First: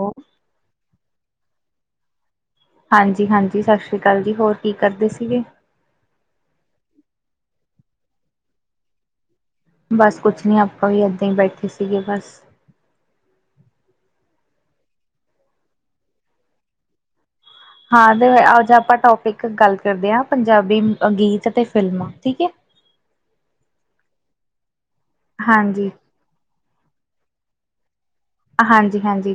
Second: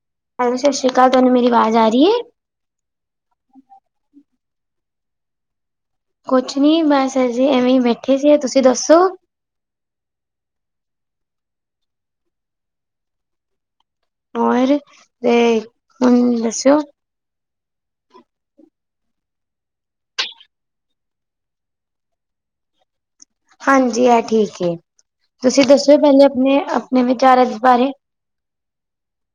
ਔ। ਹੈਲੋ ਸਤਿ ਸ੍ਰੀ ਕਾਲ ਤੁਆਨੂੰ ਮੇਰੀ ਆਵਾਜ਼ ਆ ਰੀ ਏ। ਹਾਂਜੀ-ਹਾਂਜੀ ਸਤਿ ਸ਼੍ਰੀ ਕਾਲ ਜੀ ਹੋਰ ਕੀ ਕਰਦੇ ਸੀਗੇ? ਕੁਛ ਨੀ ਬਸ ਅਸੀ ਐਵੇਂ ਈ ਬੈਠੇ ਸੀ ਤੁਸੀਂ ਦੱਸੋ? ਬਸ ਕੁਛ ਨੀ ਆਪਾਂ ਵੀ ਐਦਾਂ ਈ ਬੈਠੇ ਸੀਗੇ ਬਸ। ਹੋਰ ਤੇ ਹੁਨ ਦੱਸਓ। ਹਾਂ ਤੇ ਅੱਜ ਆਪਾਂ ਟੋਪਿਕ ਗੱਲ ਕਰਦੇ ਆਂ ਪੰਜਾਬੀ ਗੀਤ ਤੇ ਫਿਲਮਾਂ ਠੀਕ ਏ। ਹਾਂਜੀ ਆ ਠੀਕ ਏ, ਤੁਸੀਂ ਹਾਂਜੀ ਦੱਸੋ ਭੈਨ ਜੀ, ਅਪਣੇ-ਅਪਣੇ ਵਿਚਾਰ ਇਸ ਬਾਰੇ। ਹਾਂਜੀ-ਹਾਂਜੀ।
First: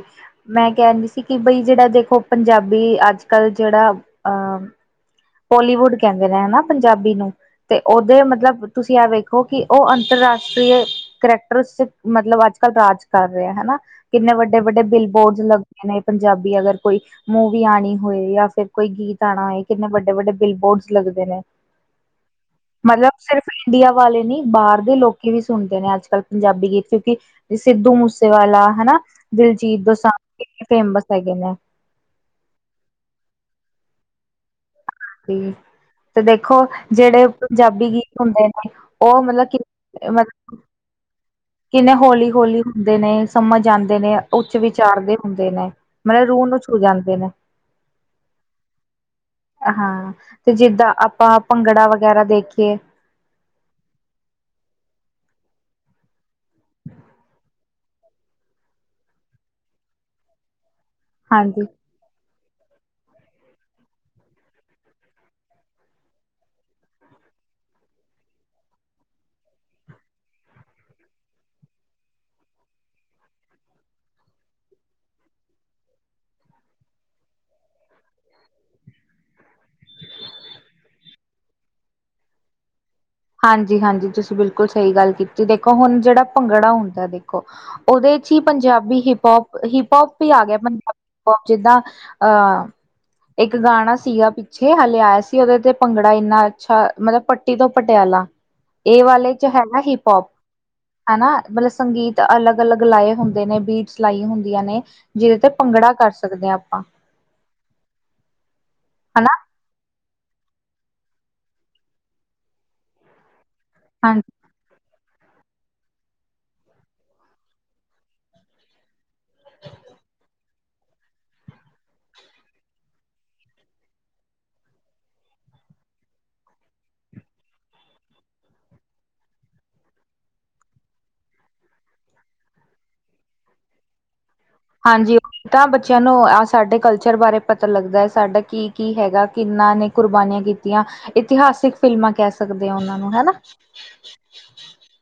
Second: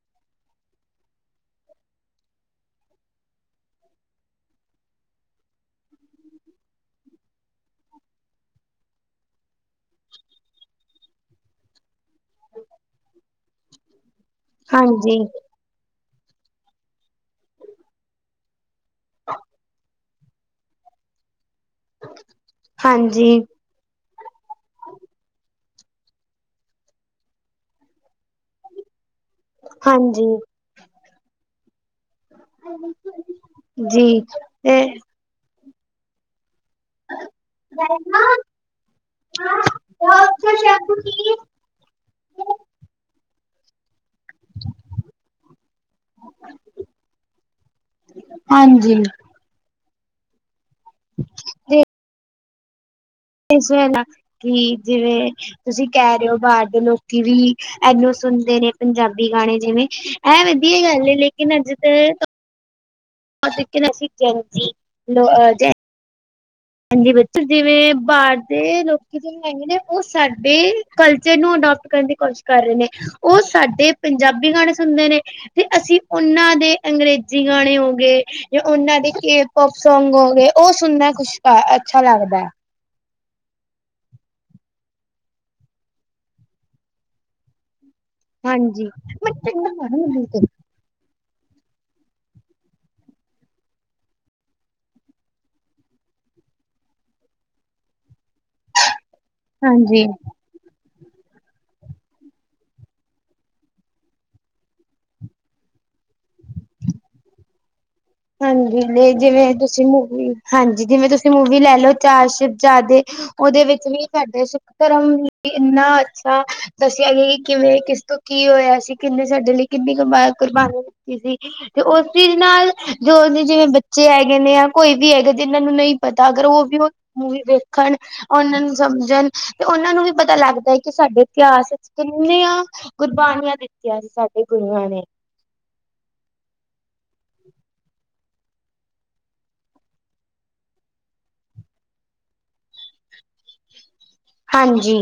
ਮੈਂ ਕਹਿਦੀ ਸੀ ਕਿ ਬਈ ਜਿਹੜਾ ਦੇਖੋ, ਪੰਜਾਬੀ ਅੱਜ-ਕੱਲ ਜਿਹੜਾ ਅਹ ਬੋਲੀਵੁੱਡ ਕਹਿੰਦੇ ਨੇ ਹਨਾ, ਪੰਜਾਬੀ ਨੂੰ। ਤੇ, ਉਹਦੇ ਮਤਲਬ ਤੁਸੀਂ ਆ ਵੇਖੋ ਕਿ ਓਹ ਅੰਤਰਰਾਸ਼ਟਰੀਯ ਕਰੈਕਟਰ'ਚ, ਮਤਲਬ ਅੱਜ-ਕੱਲ ਰਾਜ ਕਰ ਰਿਹਾ ਹਨਾ, ਕਿੰਨੇ ਵੱਡੇ ਵੱਡੇ-ਵੱਡੇ ਹਾਂਜੀ ਬਿਲਬੋਰਡ ਲੱਗਦੇ ਨੇ, ਪੰਜਾਬੀ ਅਗਰ ਕੋਈ ਮੂਵੀ ਆਣੀ ਹੋਏ, ਯਾ ਫੇਰ ਕੋਈ ਗੀਤ ਆਣਾ ਹੋਏ, ਕਿੰਨੇ ਵੱਡੇ-ਵੱਡੇ ਬਿਲਬੋਰਡਸ ਲੱਗਦੇ ਨੇ, ਮਤਲਬ ਹਾਂਜੀ ਸਿਰਫ ਇੰਡੀਆ ਵਾਲੇ ਨੀ ਬਾਹਰ ਦੇ ਲੋਕੀ ਵੀ ਸੁਣਦੇ ਨੇ ਅੱਜ-ਕੱਲ ਪੰਜਾਬੀ ਗੀਤ, ਕਿਉਂਕਿ ਸਿੱਧੂ ਮੂਸੇਵਾਲਾ ਹਨਾ, ਦਿਲਜੀਤ ਦੋਸਾਂਝ ਹਾਂਜੀ ਏ ਵੀ ਫੇਮਸ ਹੈਗੇ ਨੇ। ਜੀ, ਤੇ ਤੇ, ਤੇ ਦੇਖੋ ਜਿਹੜੇ ਪੰਜਾਬੀ ਗੀਤ ਹੁੰਦੇ ਨੇ, ਉਹ ਮਤਲਬ ਕਿ, ਮਤਲਬ ਕਿੰਨੇ ਹੌਲੀ-ਹੌਲੀ ਹੁੰਦੇ ਨੇ, ਸਮਝ ਆਂਦੇ ਨੇ ਉੱਚ ਵਿਚਾਰ ਦੇ ਹੁੰਦੇ ਨੇ, ਮਤਲਬ ਰੂਹ ਨੂੰ ਛੂ ਜਾਂਦੇ ਨੇ। ਹਾਂਜੀ। ਹਾਂ, ਤੇ ਜਿੱਦਾਂ ਆਪਾਂ ਤੇ ਭੰਗੜਾ ਵਗੈਰਾ ਦੇਖੀਏ ਇਸ ਵੇਲਾ, ਕਿ ਜਿਵੇਂ ਤੁਸੀਂ ਕਹਿ ਰਹੇ ਓ, ਬਾਹਰ ਦੇ ਲੋਕੀ ਵੀ ਇਹਨੂੰ ਸੁਣਦੇ ਨੇ ਪੰਜਾਬੀ ਗਾਣੇ ਜਿਵੇਂ, ਐ ਵਧੀਆ ਗੱਲ ਏ, ਲੇਕਿਨ ਹਾਂਜੀ ਅੱਜ ਤੇ ਪੜ ਲਿਖਕੇ ਨਾ ਅਸੀ, ਜੰ ਜੀ ਲੋ, ਜੈ ਹਾਂਜੀ ਬੱਚੇ, ਜਿਵੇਂ ਬਾਹਰ ਦੇ ਲੋਕੀ ਜਿੜੇ ਹੈਗੇ ਨੇ, ਓਹ ਸਾਡੇ ਕਲਚਰ ਨੂੰ ਅਡੋਪਟ ਕਰਨ ਦੀ ਕੋਸ਼ਿਸ਼ ਕਰ ਰਹੇ ਨੇ, ਓਹ ਸਾਡੇ ਪੰਜਾਬੀ ਗਾਣੇ ਸੁਣਦੇ ਨੇ ਤੇ ਅਸੀਂ ਉਹਨਾਂ ਦੇ ਅੰਗਰੇਜ਼ੀ ਗਾਣੇ ਹੋਗੇ ਓਹਨਾਂ ਦੇ ਏ ਪੋਪ ਸੌੰਗ ਹੋਗੇ, ਓਹ ਸੁਣਨਾ ਕੁਛ ਅੱਛਾ ਲੱਗਦੈ। ਹਾਂਜੀ-ਹਾਂਜੀ, ਤੁਸੀਂ ਬਿਲਕੁਲ ਸਹੀ ਗੱਲ ਕੀਤੀ, ਦੇਖੋ ਹੁਣ ਜਿਹੜਾ ਭੰਗੜਾ ਹੁੰਦਾ ਦੇਖੋ, ਓਹਦੇ ਹੀ ਹਾਂਜੀ ਪੰਜਾਬੀ ਹਿਪ-ਹੌਪ, ਹਿਪ-ਹੌਪ ਵੀ ਆਗਿਆ ਪੰਜਾਬੀ ਹਿਪ-ਹੌਪ ਜਿੱਦਾਂ, ਅਹ ਇੱਕ ਗਾਣਾ ਸੀਗਾ ਪਿੱਛੇ ਹਲੇੇ ਆਇਆ ਸੀ, ਓਹਦੇ ਤੇ ਭੰਗੜਾ ਇੰਨਾ ਅੱਛਾ, ਮਤਲਬ ਪੱਟੀ ਤੋ ਪਟਿਆਲਾ, ਇਹ ਵਾਲੇ'ਚ ਹੈਗਾ ਹਾਂਜੀ ਹਿਪ-ਹੌਪ। ਹੈਨਾ, ਮਤਲਬ ਸੰਗੀਤ ਅਲੱਗ-ਅਲੱਗ ਲਾਏ ਹੁੰਦੇ ਨੇ, ਬੀਟਸ ਲਾਈ ਹੁੰਦੀਆਂ ਨੇ। ਜਿਹਦੇ ਤੇ ਭੰਗੜਾ ਕਰ ਸਕਦੇ ਆ, ਆਪਾਂ। ਹਾਂਜੀ, ਲੇ ਹਨਾ ਜਿਵੇਂ ਤੁਸੀਂ ਮੂ ਹਾਂਜੀ, ਜਿਵੇਂ ਤੁਸੀਂ ਮੂਵੀ ਲੈਲੋ, ਚਾਰ ਸ਼ੀਵਜ਼ਾਦੇ ਓਹਦੇ ਵਿੱਚ ਵੀ ਹਾਂਜੀ ਸਾਡੇ ਧਰਮ ਲਈ ਇੰਨਾ ਅੱਛਾ ਦੱਸਿਆ ਗਿਆ ਕਿ, ਕਿਵੇਂ, ਕਿਸ ਤੋਂ ਕੀ ਹੋਇਆ ਸੀ, ਕਿੰਨੇ ਸਾਡੇ ਲਈ ਕਿੰਨੀ ਕਬਾ, ਕੁਰਬਾਨੀ ਦਿੱਤੀ ਸੀ, ਤੇ ਓਸ ਚੀਜ਼ ਨਾਲ ਜੋ ਓਹਦੇ ਜਿਵੇਂ ਬੱਚੇ ਹੈਗੇ ਨੇ, ਯਾ ਕੋਈ ਵੀ ਹੈਗਾ ਜਿਨਾਂ ਨੂੰ ਨਹੀਂ ਪਤਾ ਅਗਰ ਓਹ ਵੀ ਮੂਵੀ ਵੇਖਣ ਓਹਨਾਂ ਨੂੰ ਸਮਝਣ, ਤੇ ਓਹਨਾਂ ਨੂੰ ਵੀ ਪਤਾ ਲੱਗਦਾ ਏ, ਕਿ ਸਾਡੇ ਇਤਿਹਾਸ ਵਿੱਚ ਕਿੰਨੀਆਂ ਕੂਰਬਾਨੀਆਂ ਦਿੱਤੀਆਂ ਸੀ, ਸਾਡ ਹਾਂਜੀ, ਓ ਤਾਂ ਬੱਚਿਆਂ ਨੂੰ ਆਹ ਸਾਡੇ ਕਲਚਰ ਬਾਰੇ ਪਤਾ ਲੱਗਦਾ ਏ, ਸਾਡਾ ਕੀ-ਕੀ ਹੈਗਾ, ਕਿੰਨਾ ਨੇ ਕੁਰਬਾਨੀਆਂ ਕੀਤੀਆਂ, ਇਤਿਹਾਸਿਕ ਫਿਲਮਾਂ ਕਹਿ ਸਕਦੇ ਆ ਉਹਨਾਂ ਨੂੰ, ਹੈਨਾ। ਹਾਂਜੀ,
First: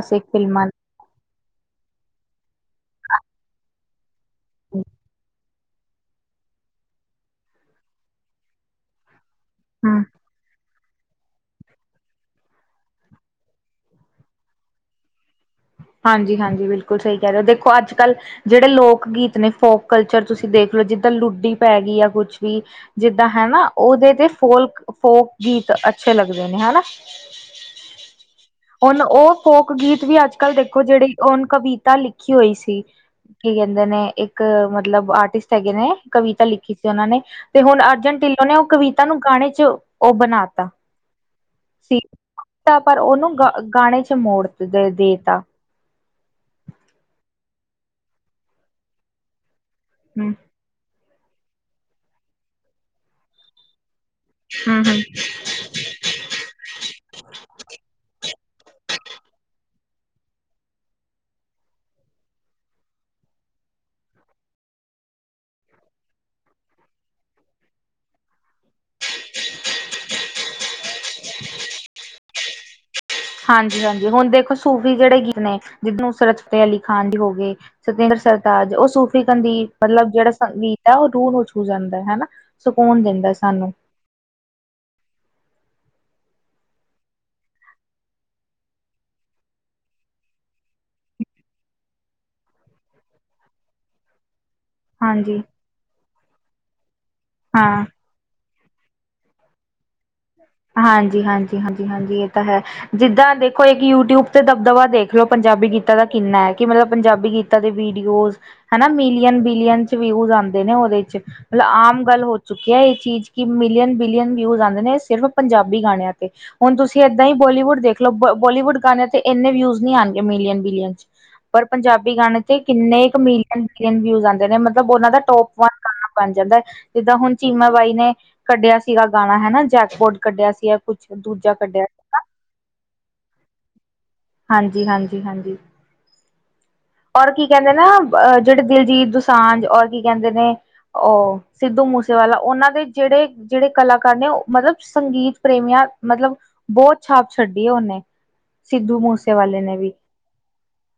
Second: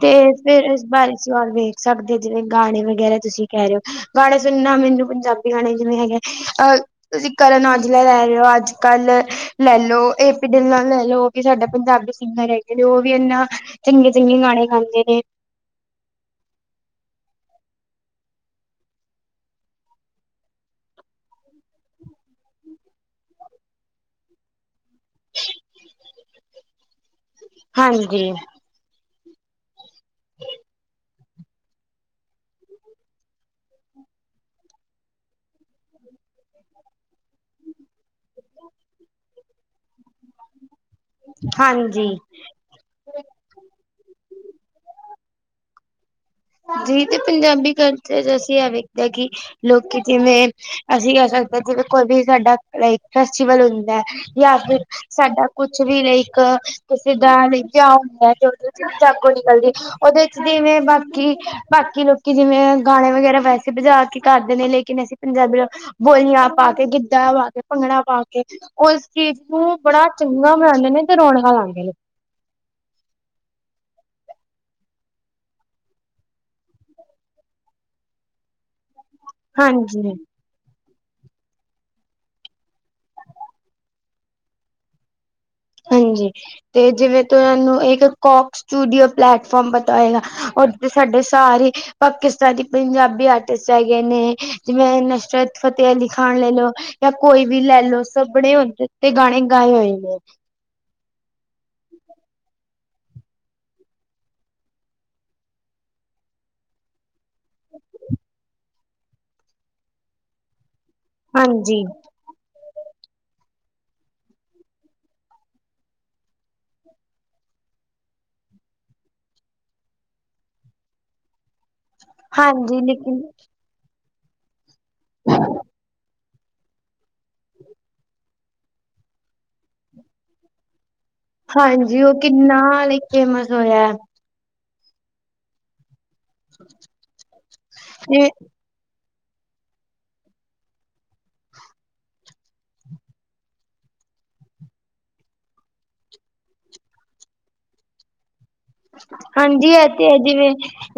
ਤੇ ਫਿਰ ਫਿਲਮਾਂ ਇਸ ਬਾਰੇ ਤੁਸੀਂ ਹੋਰ ਵੇਖ ਸਕਦੇ ਓ ਜਿਵੇਂ, ਗਾਣੇ ਵਗੈਰਾ ਤੁਸੀਂ ਕਹਿ ਰਹੇ ਓ, ਗਾਣੇ ਸੁਣਨਾ ਮੀਂਨੂੰ ਪੰਜਾਬੀ ਗਾਣੇ ਜਿਵੇਂ ਹੈਗੇ, ਅਹ ਤੁਸੀਂ ਕਰਨ ਔਜਲਾ ਲੈ ਰਹੇ ਓ, ਅੱਜ-ਕੱਲ ਲੈਲੋ, ਹਮ ਇਹ ਦਿਲ ਨਾਲ ਲੈਲੋ, ਉਹ ਵੀ ਸਾਡਾ ਪੰਜਾਬੀ ਸਿੰਗਰ ਹੈਗੇ ਨੇ, ਉਹ ਵੀ ਇੰਨਾ ਚੰਗੇ-ਚੰਗੇ ਗਾਣੇ ਗਾਂਦੇ ਨੇ। ਹਾਂਜੀ-ਹਾਂਜੀ, ਬਿਲਕੁਲ ਸਈ ਕੈ ਰੇਓ ਦੇਖੋ, ਅੱਜ ਕੱਲ ਜੇੜੇ ਲੋਕ ਗੀਤ ਨੇ ਫੋਕ ਕਲਚਰ ਤੁਸੀਂ ਦੇਖ ਲਓ, ਜਿੱਦਾਂ ਲੁੱਡੀ ਪੈ ਗਈ ਆ ਕੁਛ ਵੀ ਜਿੱਦਾਂ ਹਨਾ, ਓਦੇ ਤੇ ਫੋਲਕ ਫੋਕ ਗੀਤ ਅੱਛੇ ਲੱਗਦੇ ਨੇ, ਹੈਨਾ। ਹਾਂਜੀ ਹੁਨ ਓ ਫੋਕ ਗੀਤ ਵੀ ਅੱਜ-ਕੱਲ ਦੇਖੋ, ਜੇੜੀ ਹੁਨ ਕਵਿਤਾ ਲਿਖੀ ਹੋਈ ਸੀ ਕੀ ਕੈਂਦੇ ਨੇ ਇੱਕ ਮਤਲਬ ਆਰਟਿਸਟ ਹੈਗੇ ਨੇ, ਕਵਿਤਾ ਲਿਖੀ ਸੀ ਓਨਾਂ ਨੇ ਤੇ ਹੁਣ ਅਰਜਨ ਢਿੱਲੋਂ ਨੇ ਓ ਕਵਿਤਾ ਨੂੰ ਗਾਣੇ ਚ ਓ ਬਣਾ ਤਾ। ਹਾਂਜੀ। ਤਾ ਪਰ ਓਨੂੰ ਗ ਗਾਣੇ ਚ ਮੋੜ ਦੇ ਦੇਤਾ। ਜੀ ਤੇ ਪੰਜਾਬੀ ਕਲਚਰ ਅਸੀਂ ਐ ਵੇਖਦੇ ਆਂ, ਕਿ ਲੋਕੀ ਹੂੰ ਜਿਵੇਂ ਅਸੀਂ ਕੈ ਸਕਦੇ ਆਂ ਜਿਵੇਂ ਕੋਈ ਵੀ ਸਾਡਾ ਲਾਇਕ ਫੈਸਟੀਵਲ ਹੁੰਦਾ ਹੈ ਯਾਂ ਹੂੰ ਫਿਰ ਹੂੰ ਸਾਡਾ ਕੁਛ ਵੀ ਲਾਇਕ ਜਿੱਦਾਂ ਕੀ ਵਿਯਾ ਹੁੰਦਾ ਤੇ ਓਥੈ ਨਾਂ ਜਾਗੋ ਨਿਕਲਦੀ ਏ ਓਦੇ ਚ ਜਿਵੇਂ ਬ ਕਿ ਬਾਕੀ ਲੋਕੀ ਜਿਵੇਂ ਗਾਣੇ ਵਗੈਰਾ ਵੈਸੇ ਵਜਾ ਕੇ ਕਰਦੇ ਨੇ, ਲੇਕਿਨ ਅਸੀਂ ਪੰਜਾਬੀ ਬੋਲੀਆਂ ਪਾ ਕੇ, ਗਿੱਧਾ ਪਾ ਕੇ, ਭੰਗੜਾ ਪਾ ਕੇ ਓਸ ਚੀਤ ਨੂੰ ਬੜਾ ਚੰਗਾ ਮਨਾਂਦੇ ਨੇ, ਤੇ ਰੌਣਕਾਂ ਲਾਂਦੇ ਨੇ। ਹਾਂਜੀ-ਹਾਂਜੀ ਹੁਣ ਦੇਖੋ ਸੂਫ਼ੀ ਜੇੜੇ ਗੀਤ ਨੇ ਜਿਨੂੰ ਨੁਸਰਤ ਫਤਿਹ ਅਲੀ ਖਾਨ ਜੀ ਹੋ ਗੇ ਸਤਿੰਦਰ ਸਰਤਾਜ ਓ ਸੂ ਦੀ ਮਤਲਬ ਹਾਂਜੀ ਜੇੜਾ ਸੰਗੀਤ ਐ ਓ ਰੂਹ ਨੂੰ ਛੂ ਜਾਂਦੈ ਹੈਨਾ, ਸਕੂਨ ਦਿੰਦੈ ਸਾਨੂੰ। ਹਾਂਜੀ, ਤੇ ਜਿਵੇਂ ਤੁਆਨੂੰ ਇੱਕ ਕੋਕਸ ਸਟੂਡੀਓ ਪਲੈਟਫਾਰਮ ਪਤਾ ਹੋਏਗਾ, ਓਥ ਸਾਡੇ ਸਾਰੇ ਪਾਕਿਸਤਾਨੀ ਪੰਜਾਬੀ ਆਰਟਿਸਟ ਚਾਈਏ ਨੇ। ਜਿਵੇਂ ਹਾਂਜੀ ਨੂੰਸ਼ਰਤ ਫਟਤੇ ਖਾਣ ਲੈਲੋ ਜਾਂ ਕੋਈ ਵੀ ਹਾਂ। ਲੈਲੋ। ਸਭਣੇ ਓਦੇ ਤੇ ਗਾਣੇ ਗਾਏ ਹੋਏ ਨੇ। ਹਾਂਜੀ, ਹਾਂਜੀ, ਹਾਂਜੀ-ਹਾਂਜੀ, ਏ ਤਾਂ ਹੈ। ਜਿੱਦਾਂ ਦੇਖੋ ਇੱਕ ਯੂਟਿਊਬ ਤੇ ਦਬਦਬਾ ਦੇਖ ਲੋ, ਪੰਜਾਬੀ ਗੀਤਾਂ ਦਾ ਕਿੰਨਾ ਹੈ ਕਿ ਮਤਲਬ ਪੰਜਾਬੀ ਗੀਤ- ਦੇ ਵੀਡੀਓਜ਼ ਹੈਨਾ, ਮਿਲੀਅਨ-ਬਿਲੀਅਨ ਚ ਵਿਊਜ਼ ਆਉਂਦੇ ਨੇ ਓਦੇ ਚ। ਮਤਲਬ ਹਾਂਜੀ ਆਮ ਗੱਲ ਹੋ ਚੁੱਕੀ ਐ ਏਹ ਚੀਜ ਕਿ ਮਿਲੀਅਨ-ਬਿਲੀਅਨ ਵਿਊਜ਼ ਆਂਦੇ ਨੇ। ਸਿਰਫ ਪੰਜਾਬੀ ਗਾਣੇਆਂ ਤੇ। ਹੁਣ ਤੁਸੀਂ ਏਦਾਂ ਹੀ ਬੋਲੀਵੁੱਡ ਦੇਖ ਲੋ, ਬੋਲੀਵੁੱਡ ਗਾਂਣੇਆਂ ਤੇ ਇੰਨੇ ਵਿਊਜ਼ੀ ਆਣਗੇ ਮਿਲੀਅਨ, ਬਿਲੀਅਨ। [inaudible] ਪਰ ਪੰਜਾਬੀ ਗਾਣੇ ਤੇ ਹਾਂਜੀ ਕਿੰਨੇ ਕੁ ਲੇਕਿਨ ਮਿਲੀਅਨ ਬੀਲੀਅਨ ਵਿਊ ਆਂਦੇ ਨੇ ਮਤਲਬ ਓਨਾਂ ਦਾ ਟੋਪ ਵਨ ਗਾਣਾ ਬਣ ਜਾਂਦਾ ਜਿੱਦਾਂ ਹੁਣ ਚੀਮਾ ਬਾਈ ਨੇ ਕੱਢਿਆ ਸੀਗਾ ਗਾਣਾ ਹੈਨਾ, ਜੈਕਬੋਰਡ ਕੱਢਿਆ ਸੀਗਾ। ਕੁਛ ਦੂਜਾ ਕੱਢਿਆ ਹਾਂਜੀ, ਓ ਸੀਗਾ ਕਿੰਨਾ ਲਈ ਫੇਮਸ ਹੋਆ। ਹਾਂਜੀ-ਹਾਂਜੀ-ਹਾਂਜੀ, ਔਰ ਕੀ ਕੈਂਦੇ ਨਾ ਤੇ ਆ ਜੇੜੇ ਦਿਲਜੀਤ ਦੁਸਾਂਝ ਔਰ ਕੀ ਕੈਂਦੇ ਨੇ ਓ ਸਿੱਧੂ ਮੂਸੇਵਾਲਾ ਓਨਾਂ ਦੇ ਜੇੜੇ-ਜੇੜੇ ਕਲਾਕਾਰ ਨੇ ਓ ਮਤਲਬ ਸੰਗੀਤ ਪ੍ਰੇਮੀਆਂ ਮਤਲਬ ਬੋਤ ਛਾਪ ਛੱਡੀ ਐ ਓਨੇ। ਹਾਂਜੀ, ਐ ਤੇ ਹੈ ਜਿਵੇਂ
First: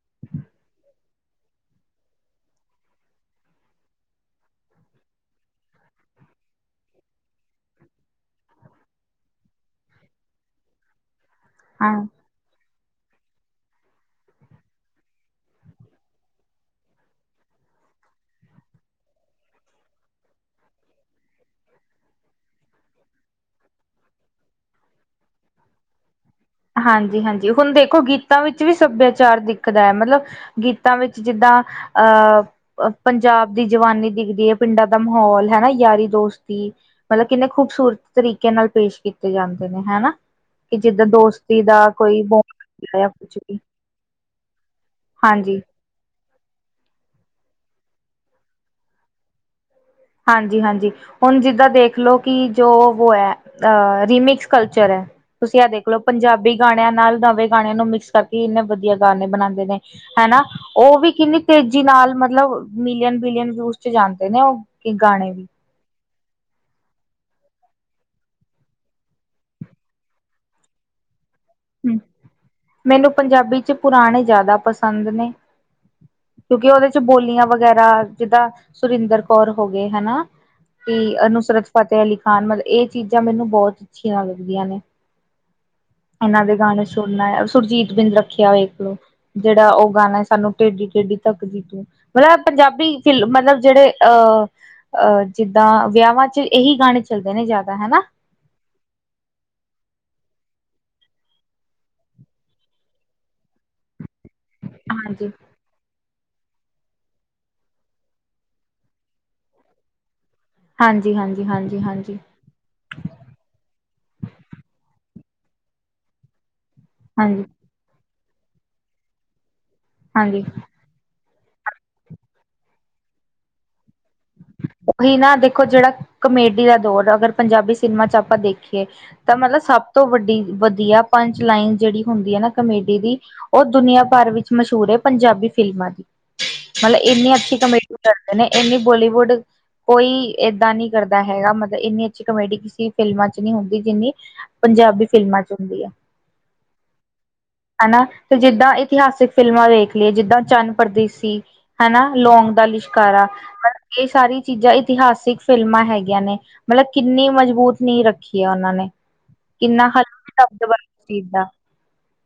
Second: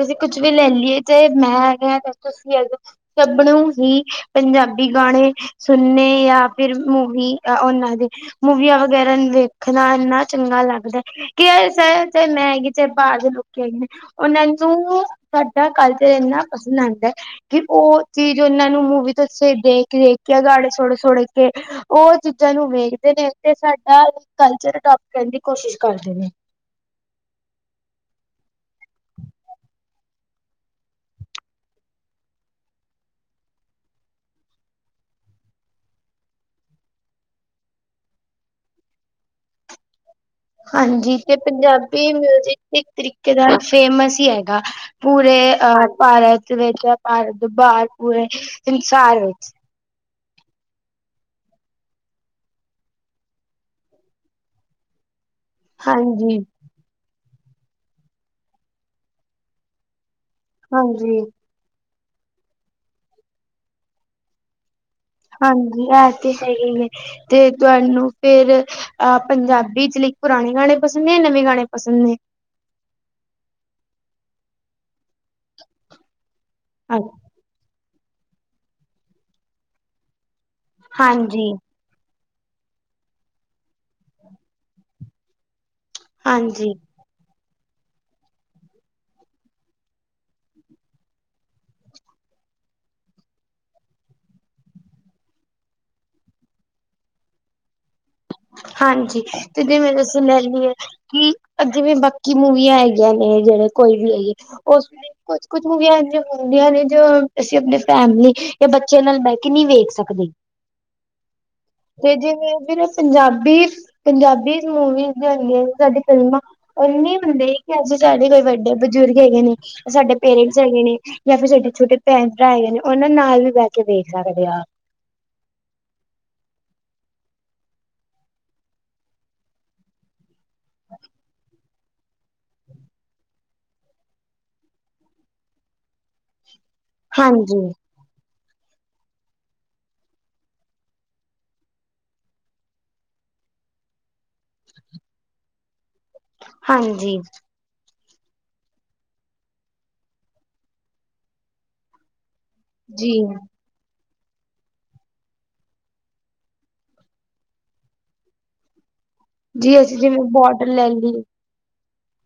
ਅਸੀਂ ਕੁਛ ਵੀ ਲੈ ਲਈਏ ਚਾਏ ਮੈਂ ਹੈਗਾ, ਤੁਸੀਂ ਹੈਗੇ ਸਭ ਨੂੰ ਹੀ ਪੰਜਾਬੀ ਗਾਣੇ ਸੁਣਨੇ ਯਾਂ ਫਿਰ ਮੂਵੀ ਓਨਾਂ ਦੇ ਮੂਵੀਆਂ ਵਗੈਰਾ ਵੇਖਣਾ ਏਨਾ ਚੰਗਾ ਲੱਗਦਾ ਕਿ ਹਾਂ ਤੇ ਮੈਂ [unintelligible] ਚਾਏ ਬਾਰ ਦੇ ਲੋਕ ਆ ਨੇ, ਓਨਾਂ ਨੂੰ ਸਾਡਾ ਕਲਚਰ ਏਨਾ ਪਸੰਦ ਆਂਦੈ ਕਿ ਉਹ ਚੀਜ਼ ਉਹਨਾਂ ਨੂੰ ਮੂਵੀ ਤੋਂ ਦੇਖ ਦੇਖ ਕੇ ਗਾਣੇ ਸੁਣ- ਸੁਣ ਕੇ ਉਹ ਚੀਜ਼ਾਂ ਨੂੰ ਵੇਖਦੇ ਨੇ ਤੇ ਸਾਡਾ ਕਲਚਰ ਅਡੋਪਟ ਕਰਨ ਦੀ ਕੋਸ਼ਿਸ਼ ਕਰਦੇ ਨੇ। ਹਾਂਜੀ- ਹਾਂਜੀ ਹੁਣ ਦੇਖੋ ਗੀਤਾਂ ਵਿੱਚ ਵੀ ਸੱਭਿਆਚਾਰ ਦਿਖਦਾ ਐ, ਮਤਲਬ ਗੀਤਾਂ ਵਿੱਚ ਜਿੱਦਾਂ ਅਹ ਪੰਜਾਬ ਦੀ ਜਵਾਨੀ ਦਿਖਦੀ ਹੈ, ਪਿੰਡਾਂ ਦਾ ਮਾਹੌਲ ਹਨਾ, ਯਾਰੀ ਦੋਸਤੀ। ਮਤਲਬ ਕਿੰਨੇ ਖੂਬਸੂਰਤ ਤਰੀਕੇ ਨਾਲ ਪੇਸ਼ ਕੀਤੇ ਜਾਂਦੇ ਨੇ ਹੈਨਾ। ਹਾਂਜੀ ਤੇ ਪੰਜਾਬੀ ਮਿਊਜਿਕ ਬੋਂਡ ਜਾਂ ਤਰੀਕੇ ਇਕ ਕੁਛ ਦਾ ਵੀ ਫੇਮਸ ਹੀ ਹੈਗਾ, ਪੂਰੇ ਹਾਂਜੀ ਅ ਭਾਰਤ ਵਿੱਚ ਭਾਰਤ ਦੇ ਬਾਹਰ ਪੂਰੇ ਸੰਸਾਰ ਵਿੱਚ। ਹਾਂਜੀ- ਹਾਂਜੀ ਹੁਣ ਜਿੱਦਾਂ ਦੇਖ ਲਓ ਕਿ ਜੋ ਵੋ ਐ ਅਹ ਰੀਮਿਕਸ ਕਲਚਰ ਐ। ਤੁਸੀਂ ਆਹ ਦੇਖ ਲਓ ਹਾਂਜੀ। ਪੰਜਾਬੀ ਗਾਣਿਆਂ ਨਾਲ ਨਵੇਂ ਗਾਣਿਆਂ ਨੂੰ ਮਿਕਸ ਕਰਕੇ ਇੰਨੇ ਵਧੀਆ ਗਾਣੇ ਬਣਾਦੇ ਨੇ, ਹਨਾ ਉਹ ਵੀ ਹਾਂਜੀ, ਕਿੰਨੀ ਤੇਜ਼ੀ ਨਾਲ ਮਤਲਬ ਮਿਲੀਅਨ -ਬਿਲੀਅਨ ਵਿਊਜ਼ ਚ ਜਾਂਦੇ ਨੇ ਉਹ ਕਿ ਗਾਣੇ। ਵੀ ਹਾਂਜੀ ਆ ਤੇ ਹੈ ਹੀ ਨੇ। ਤੇ ਤੁਹਾਨੂੰ ਫੇਰ ਅਹ ਪੰਜਾਬੀ ਚ ਲਈ ਪੁਰਾਣੇ ਗਾਣੇ ਪਸੰਦ ਨੇ, ਨਵੇਂ ਗਾਣੇ ਪਸੰਦ ਨੇ? ਮੈਨੂੰ ਪੰਜਾਬੀ ਚ ਪੁਰਾਣੇ ਜ਼ਿਆਦਾ ਪਸੰਦ ਨੇ। ਕਿਉਂਕਿ ਉਹਦੇ ਚ ਬੋਲੀਆਂ ਵਗੈਰਾ, ਜਿੱਦਾਂ ਸੁਰਿੰਦਰ ਕੌਰ ਹੋ ਗਏ ਹਨਾ ਤੇ ਹਾਂਜੀ, ਅਨੁਸਰਤ ਫਤਿਹ ਅਲੀ ਖਾਨ ਮਤਲਬ ਇਹ ਚੀਜ਼ਾਂ ਮੈਨੂੰ ਬਹੁਤ ਅੱਛੀਆਂ ਲੱਗਦੀਆਂ ਨੇ। ਇਹਨਾਂ ਦੇ ਹਾਂਜੀ। ਗਾਣੇ ਸੁ ਣਨਾ, ਸੁਰਜੀਤ ਬਿੰਦ ਰੱਖਿਆ ਵੇਖ ਲੌ ਜਿਹੜਾ ਉਹ ਗਾਣਾ ਸਾਨੂੰ ਟੇਢੀ -ਟੇਡੀ ਤੱਕ ਦੀ ਤੂੰ। ਮਤਲਬ ਏ ਪੰਜਾਬੀ ਫਿਲਮ ਮਤਲਬ ਜਿਹੜੇ ਅਹ ਅਹ ਜਿੱਦਾਂ ਵਿਆਹਾਂ ਚ ਇਹੀ ਗਾਣੇ ਚੱਲਦੇ ਨੇ ਜ਼ਿਆਦਾ ਹਨਾ। ਹਾਂਜੀ ਤੇ ਜਿਵੇਂ ਸੁਨੈਲੀ ਏ ਕੀ ਜਿਵੇਂ ਬਾਕੀ ਮੂਵੀਆਂ ਹੈਗੀਆਂ ਨੇ ਜਿਹੜੇ ਕੋਈ ਵੀ ਹੈਗੀ, ਉਹ ਸੁਣ ਲੈ ਹਾਂਜੀ ਕੁਝ ਕੁਛ ਮੂਵੀਆਂ ਏਹੋ ਜਿਹੀਆਂ ਹੁੰਦੀਆਂ ਨੇ ਜੋ, ਅਸੀਂ ਆਪਣੀ ਫੈਮਿਲੀ ਜਾਂ ਬੱਚਿਆਂ ਨਾਲ ਬਹਿ ਕੇ ਨਹੀਂ ਵੇਖ ਸਕਦੇ। ਹਾਂਜੀ ਹਾਂਜੀ ਹਾਂਜੀ ਤੇ ਹਾਂਜੀ ਜਿਵੇਂ ਫਿਰ ਪੰਜਾਬੀ- ਪੰਜਾਬੀ ਮੂਵੀਜ਼ ਦੀ ਹੁੰਦੀ ਆ ਸਾਡੀ ਫਿਲਮਾਂ, ਇੰਨੀ ਹਾਂਜੀ ਹੁੰਦੇ ਅਸੀਂ ਸਾਡੇ ਕੋਈ ਵੱਡੇ ਬਜ਼ੁਰਗ ਹੈਗੇ ਨੇ, ਸਾਡੇ ਹਾਂਜੀ ਪੇਰੈਂਟਸ ਹੈਗੇ ਨੇ, ਜਾਂ ਫਿਰ ਸਾਡੇ ਛੋਟੇ ਭੈਣ- ਭਰਾ ਹੈਗੇ ਨੇ, ਉਹਨਾਂ ਨਾਲ ਵੀ ਬਹਿ ਕੇ ਦੇੇਖ ਸਕਦੇ ਆ। ਉਹੀ ਨਾ ਦੇਖੋ ਜਿਹੜਾ ਕਮੇਡੀ ਦਾ ਦੌਰ ਅਗਰ ਪੰਜਾਬੀ ਸਿਨੇਮਾ ਚਚ ਆਪਾਂ ਦੇਖੀਏ ਤਾਂ ਮਤਲਬ ਸਭ ਤੋਂ ਵੱਡੀ ਵਧੀਆ ਪੰਜ ਲਾਈਨ ਜਿਹੜੀ ਹੁੰਦੀ ਹੈ ਨਾ ਕਮੇਡੀ ਦੀ, ਉਹ ਦੁਨੀਆਂ ਭਰ ਵਿੱਚ ਮਸ਼ਹੂਰ ਹੈ ਪੰਜਾਬੀ ਫਿਲਮਾਂ ਦੀ। ਮਤਲਬ ਏਨੀ ਅੱਛੀ ਹਾਂਜੀ ਕਮੇਡੀ ਕਰਦੇ ਨੇ, ਏਨੀ ਬੋਲੀਵੁੱਡ ਕੋਈ ਏਦਾਂ ਨੀ ਕਰਦਾ ਹੈਗਾ ਮਤਲਬ ਏਨੀ ਅੱਛੀ ਕਾਮੇਡੀ ਕਿਸੇ ਫਿਲਮਾਂ ਚ ਨਹੀਂ ਹੁੰਦੀ, ਜਿੰਨੀ ਪੰਜਾਬੀ ਫਿਲਮਾਂ ਚ ਹੁੰਦੀ ਐ। ਹਾਂਜੀ। ਹਨਾ ਤੇ ਜਿੱਦਾਂ ਇਤਿਹਾਸਿਕ ਫਿਲਮਾਂ ਵੇਖ ਲਈਏ, ਜਿੱਦਾਂ ਚੰਦ ਪ੍ਰਦੇਸੀ, ਹਨਾ ਲੌਂਗ ਦਾ ਜੀ ਲਿਸ਼ਕਾਰਾ। ਮਤਲਬ ਇਹ ਸਾਰੀ ਚੀਜ਼ਾਂ ਇਤਿਹਾਸਿਕ ਫਿਲਮਾਂ ਹੈਗੀਆਂ ਨੇ, ਮਤਲਬ ਕਿੰਨੀ ਮਜ਼ਬੂਤ ਨੀਂਹ ਰੱਖੀ ਹੈ ਓਨਾਂ ਨੇ। ਜੀ ਕਿੰਨਾ ਅਸੀਂ ਜਿਵੇਂ ਹਲਕੀ ਸ਼ਬਦ ਬੋਟਲ ਲੈ ਵਰਤੀ ਲਈ, ਦਾ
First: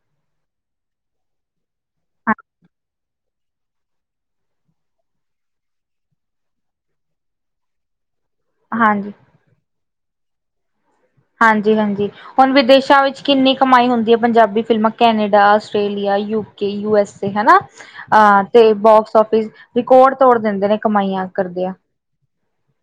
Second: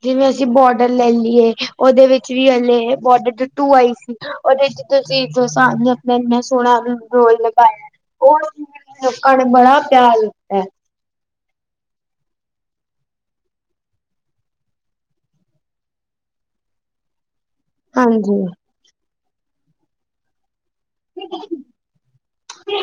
ਜਿਵੇਂ ਅਸੀਂ ਬੋਟਲ ਲੈ ਲਈਏ, ਉਹਦੇ ਵਿੱਚ ਵੀ ਹਲੇ ਬੋਟਲ ਟੂ ਆਈ ਸੀ, ਉਹਦੇ ਚ ਤੁਸੀਂ ਸ ਆਪਣਾ ਇੰਨਾ ਸੋਹਣਾ ਰੋਲ ਲਗਾਇਆ। ਹਾਂਜੀ' ਭਾਵੇ ਬੜਾ ਪਿਆਰ ਲੱਗਦਾ ਏ ਹਾਂਜੀ ਹਾਂਜੀ ਹੁਨ ਵਿਦੇਸ਼ਾਂ ਵਿੱਚ ਕਿੰਨੀ ਕਮਾਈ ਹੁੰਦੀ ਆ ਪੰਜਾਬੀ ਫਿਲਮਾਂ Canada Australia UK U S A ਹੈਨਾ ਹਾਂ ਹਾਂਜੀ ਤੇ ਬੋਕਸ ਔਫਿਸ ਰਿਕੋੜ ਤੋੜ ਦਿੰਦੇ ਨੇ ਕਮਾਈਆਂ ਕਰਦੇਆਂ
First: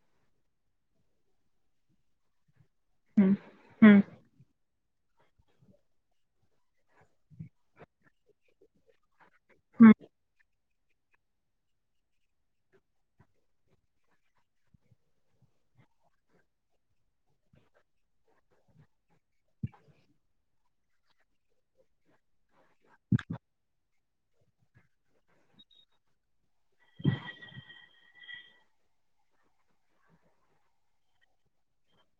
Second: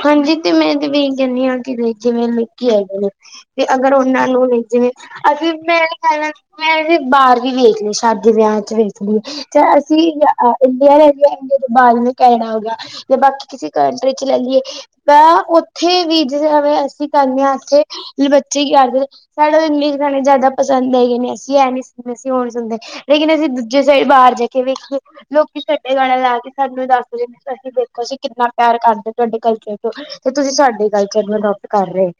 ਹਾਂਜੀ ਤੇ ਮੈਂ ਤੇ ਵੀ ਏਹੀ ਕਹਿੰਨੀ ਆ ਕਿ ਜਿਵੇਂ [unintelligible] ਜਾ ਹੂੰ। ਤੇ ਅਗਰ ਹੂੰ-ਹੂੰ ਉਹਨਾਂ ਲੋਨ ਏ ਲਈ ਜਿਵੇਂ ਅਸੀਂ ਮੈਂ ਕਹਿਨਾ ਮੈਂ ਵੀ ਬਾਹਰ ਵੀ ਵੇਖ ਨੀ ਸਕਦੀ ਵਿਆਹ 'ਚ ਵੇਖ ਲਈਏ। -ਚ ਅਸੀਂ, ਅ ਇੰਡੀਆ ਰਹਿ ਗਿਆ ਇੰਡੀ ਤੋਂ ਬਾਅਦ ਵੀ ਕੈਨੇਡਾ ਹੋਗਿਆ ਤੇ ਬਾਕੀ ਕਿਸੇ ਕੰਟਰੀ ਲੈ ਲਈਏ ਤਾਂ ਉੱਥੇ ਵੀ ਜੇ ਅਸੀਂ ਕਹਿੰਦੇ ਹਾਂ ਇੱਥੇ ਬੱਚੇ ਕੀ ਕਰਦੇ ਨੇ ਸਾਡਾ ਇੰਗਲਿਸ਼ ਗਾਨੇਜ਼ਿਆਦਾ ਪਸੰਦ ਹੈਗੇ ਨੇ। ਅਸੀਂ ਐ ਨੀ ਸੁਨਦੇ, ਅਸੀਂ ਓ ਨੀ ਸੁਨਦੇ ਲੇਕਿਨ ਅਸੀਂ ਦੂਜੇ ਸਾਈਡ ਬਾਹਰ ਜਾ ਕੇ ਵੇਖੀਏ ਲੋਕੀ ਸਾਡੇ ਗਾਨੇ ਲਾ ਕੇ ਸਾਨੂੰ ਦੱਸ ਰਹੇ, ਅਸੀਂ ਦੇਖੋ ਜੀ ਕਿੰਨਾ ਪਿਆਰ ਕਰਦੇ ਤੁਹਾਡੇ ਕਲਚਰ ਤੋਂ ਤੇ ਤੁਸੀਂ ਸਾਡੇ ਕਲਚਰ ਨੂੰ ਅਡੋਪਟ ਕਰ ਰਹੇ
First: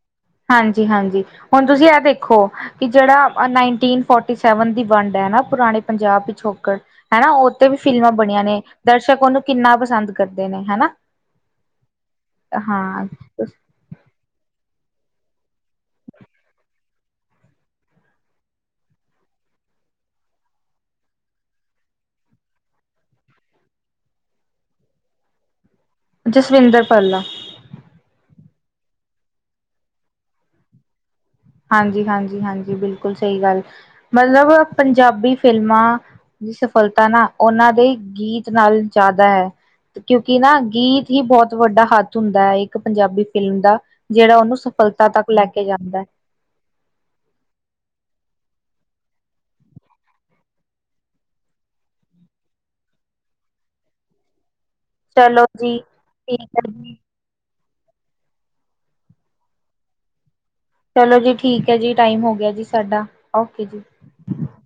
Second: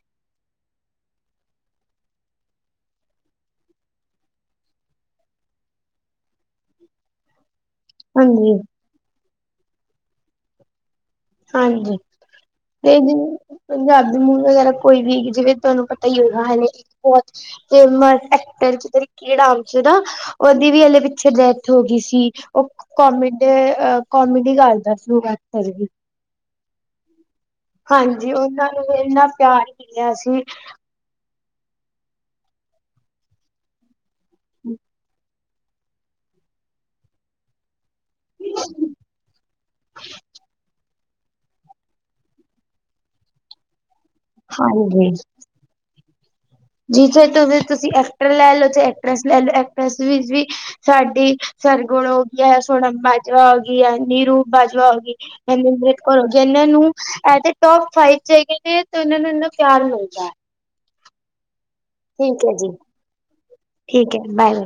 ਹਾਂਜੀ-ਹਾਂਜੀ। ਹੁਨ ਤੁਸੀਂ ਐ ਦੇਖੋ ਕਿ ਜੇਹੜਾ ਨਾਈਨਟੀਨ ਫੋਰਟੀ-ਸੈਵਨ ਦੀ ਵੰਡ ਐ ਨਾ ਪੁਰਾਣੇ ਪੰਜਾਬ ਪਿਛੋਕੜ ਹੈਨਾ ਓ ਤੇ ਵੀ ਫਿਲਮਾਂ ਬਨੀਆਂ ਹਾਂਜੀ, ਨੇ। ਦਰਸ਼ਕ ਉਹਨੂੰ ਕਿੰਨਾ ਪਸੰਦ ਕਰਦੇ ਨੇ, ਹੈਨਾ ਹਾਂਜੀ, ਤੇ ਪੰਜਾਬੀ ਮੂਵੀ ਵਗੈਰਾ ਕੋਈ ਵੀ, ਜਿਵੇਂ ਤੁਹਾਨੂੰ ਪਤਾ ਈ ਹੋਵੇਗਾ ਹਾਲੇ ਫੇਮਸ [unintelligible] ਉਹਦੀ ਵੀ ਹਲੇ ਪਿੱਛੇ ਡੈਥ ਹੋ ਗਈ ਸੀ, ਓ ਕੋਮੇਡ ਅ ਕੋਮੇਡੀ ਕਰਦਾ ਸੀ [unintelligible] ਜਸਵਿੰਦਰ ਭੱਲਾ। ਹਾਂਜੀ, ਉਹਨਾਂ ਨੂੰ ਇੰਨ੍ਹਾਂ ਪਿਆਰ ਮਿਲਿਆ ਸੀ ਹਾਂਜੀ-ਹਾਂਜੀ-ਹਾਂਜੀ, ਬਿਲਕੁਲ ਸਹੀ ਗੱਲ, ਮਤਲਬ ਪੰਜਾਬੀ ਫਿਲਮਾਂ ਦੀ ਸਫਲਤਾ ਨਾ, ਉਹਨਾਂ ਦੇ ਗੀਤ ਨਾਲ ਜ਼ਿਆਦਾ ਐ ਕਿਉਂਕਿ ਨਾ ਗੀਤ ਹੀ ਬਹੁਤ ਵੱਡਾ ਹੱਥ ਹੁੰਦਾ ਹੈ ਇੱਕ ਪੰਜਾਬੀ ਫਿਲਮ ਦਾ, ਜਿਹੜਾ ਉਹਨੂੰ ਸਫ਼ਲਤਾ ਤੱਕ ਲੈ ਕੇ ਜਾਂਦਾ ਜਿੱਥੇਂ ਤੁਸੀਂ-ਤੁਸੀਂ ਐਕਟਰ ਲੈ ਲੋ ਚਾਹੇ ਐਕਟਰੈਸ ਲੈ ਲੋ, ਐਕਟਰੈਸ ਵਿੱਚ ਵੀ ਸਾਡੀ ਸਰਗੁਣ ਹੋ ਗਈ ਐ ਸੋਨਾਮ ਬਾਜਵਾ ਹੋ ਗਈ ਐ ਨੀਰੂ ਬਾਜਵਾ ਹੋ ਚਲੋ ਐ ਜੀ ਨਿਮਰਤ ਕੋਰ ਠੀਕ ਜਿਹਨਾਂ ਹੈ ਨੂੰ ਜੀ ਐ ਤੇ ਟੋਪ ਫਾਈਵ'ਚ ਹੈਗੇ ਨੇ, ਤੇ ਉਹਨਾਂ ਨੂੰ ਇੰਨਾ ਪਿਆਰ ਮਿਲਦਾ ਐ ਚਲੋ ਜੀ, ਠੀਕ ਹੈ ਜੀ। ਟਾਈਮ ਹੋ ਗਿਆ ਜੀ ਸਾਡਾ। ਓਕੇ ਜੀ। ਠੀਕ ਏ, ਬਾਏ।